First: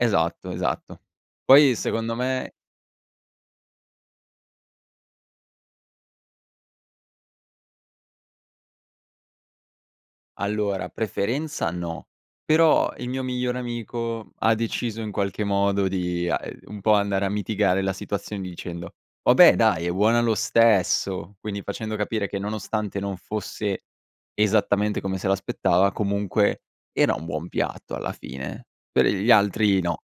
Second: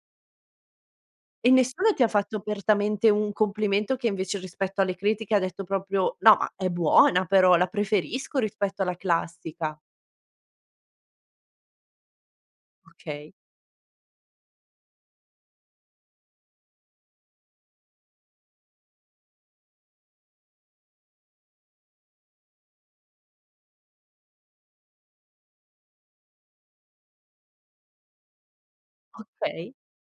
Esatto, esatto. E Poi nessuno ti ha secondo fatto me apertamente u un complimento che invece rispetto alle critiche ha detto proprio: "No, ma è buona però, la preferisco rispetto alla classica?" Allora, preferenza no, però il mio Okay. migliore amico ha deciso in qualche modo di, uhm, ehm, un po' andare a mitigare la situazione dicendo: "Vabbè dai è buona lo stesso!". Quindi facendo capire che nonostante non fosse esattamente come se l'aspettava, comunque era un buon piatto alla fine. Per gli Okay. altri no.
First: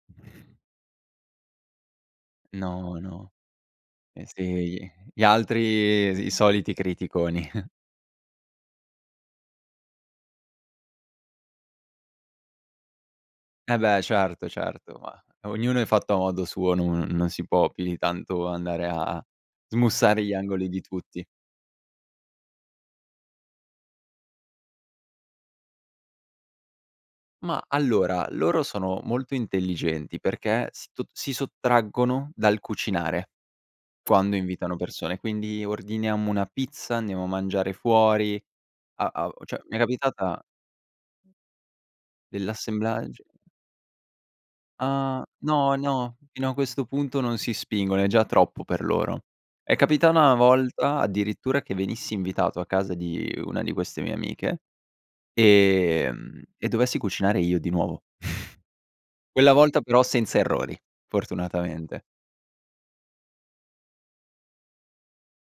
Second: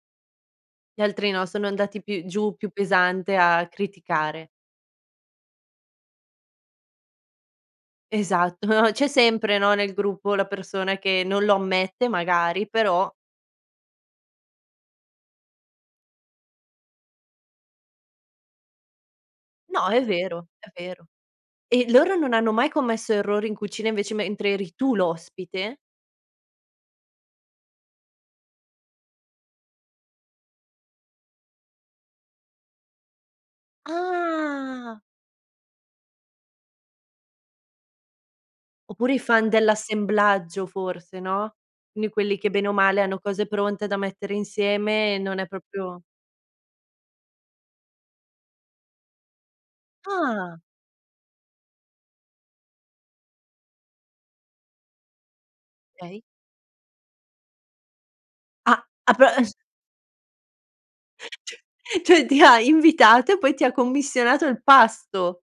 Gli altri no, sono andati più giù più No, no. pesante a Eh sì criticare. gli gli altri, i soliti criticoni. Esatto, no, c'è sempre, no, nel gruppo la persona che non lo ammette magari, però Eh beh certo, certo, ma ognuno è fatto a modo suo, no non si può più di tanto andare a No, è smussare gli vero, è angoli di vero. tutti. E loro non hanno mai commesso errori in cucina invece mentre eri tu l'ospite? Ma allora, loro sono molto intelligenti perché si to si sottraggono dal cucinare quando invitano Ah! persone. Quindi ordiniamo una pizza, andiamo a mangiare fuori, a Oppure i a o fan cioè mi è capitata dell'assemblaggio forse, no? Quindi quelli che bene o male hanno Dell'assemblaggio cose pronte da mettere insieme, Ah, non è no, proprio no, fino a questo punto non si spingono, è già troppo per loro. È capita una Ah! volta addirittura che venissi invitato a casa di una di queste mie amiche Okay. ehm, e dovessi cucinare io di nuovo. Ah ah pe es Quella volta però senza errori, fortunatamente. Cioè ti ha invitato e poi ti ha commissionato il pasto.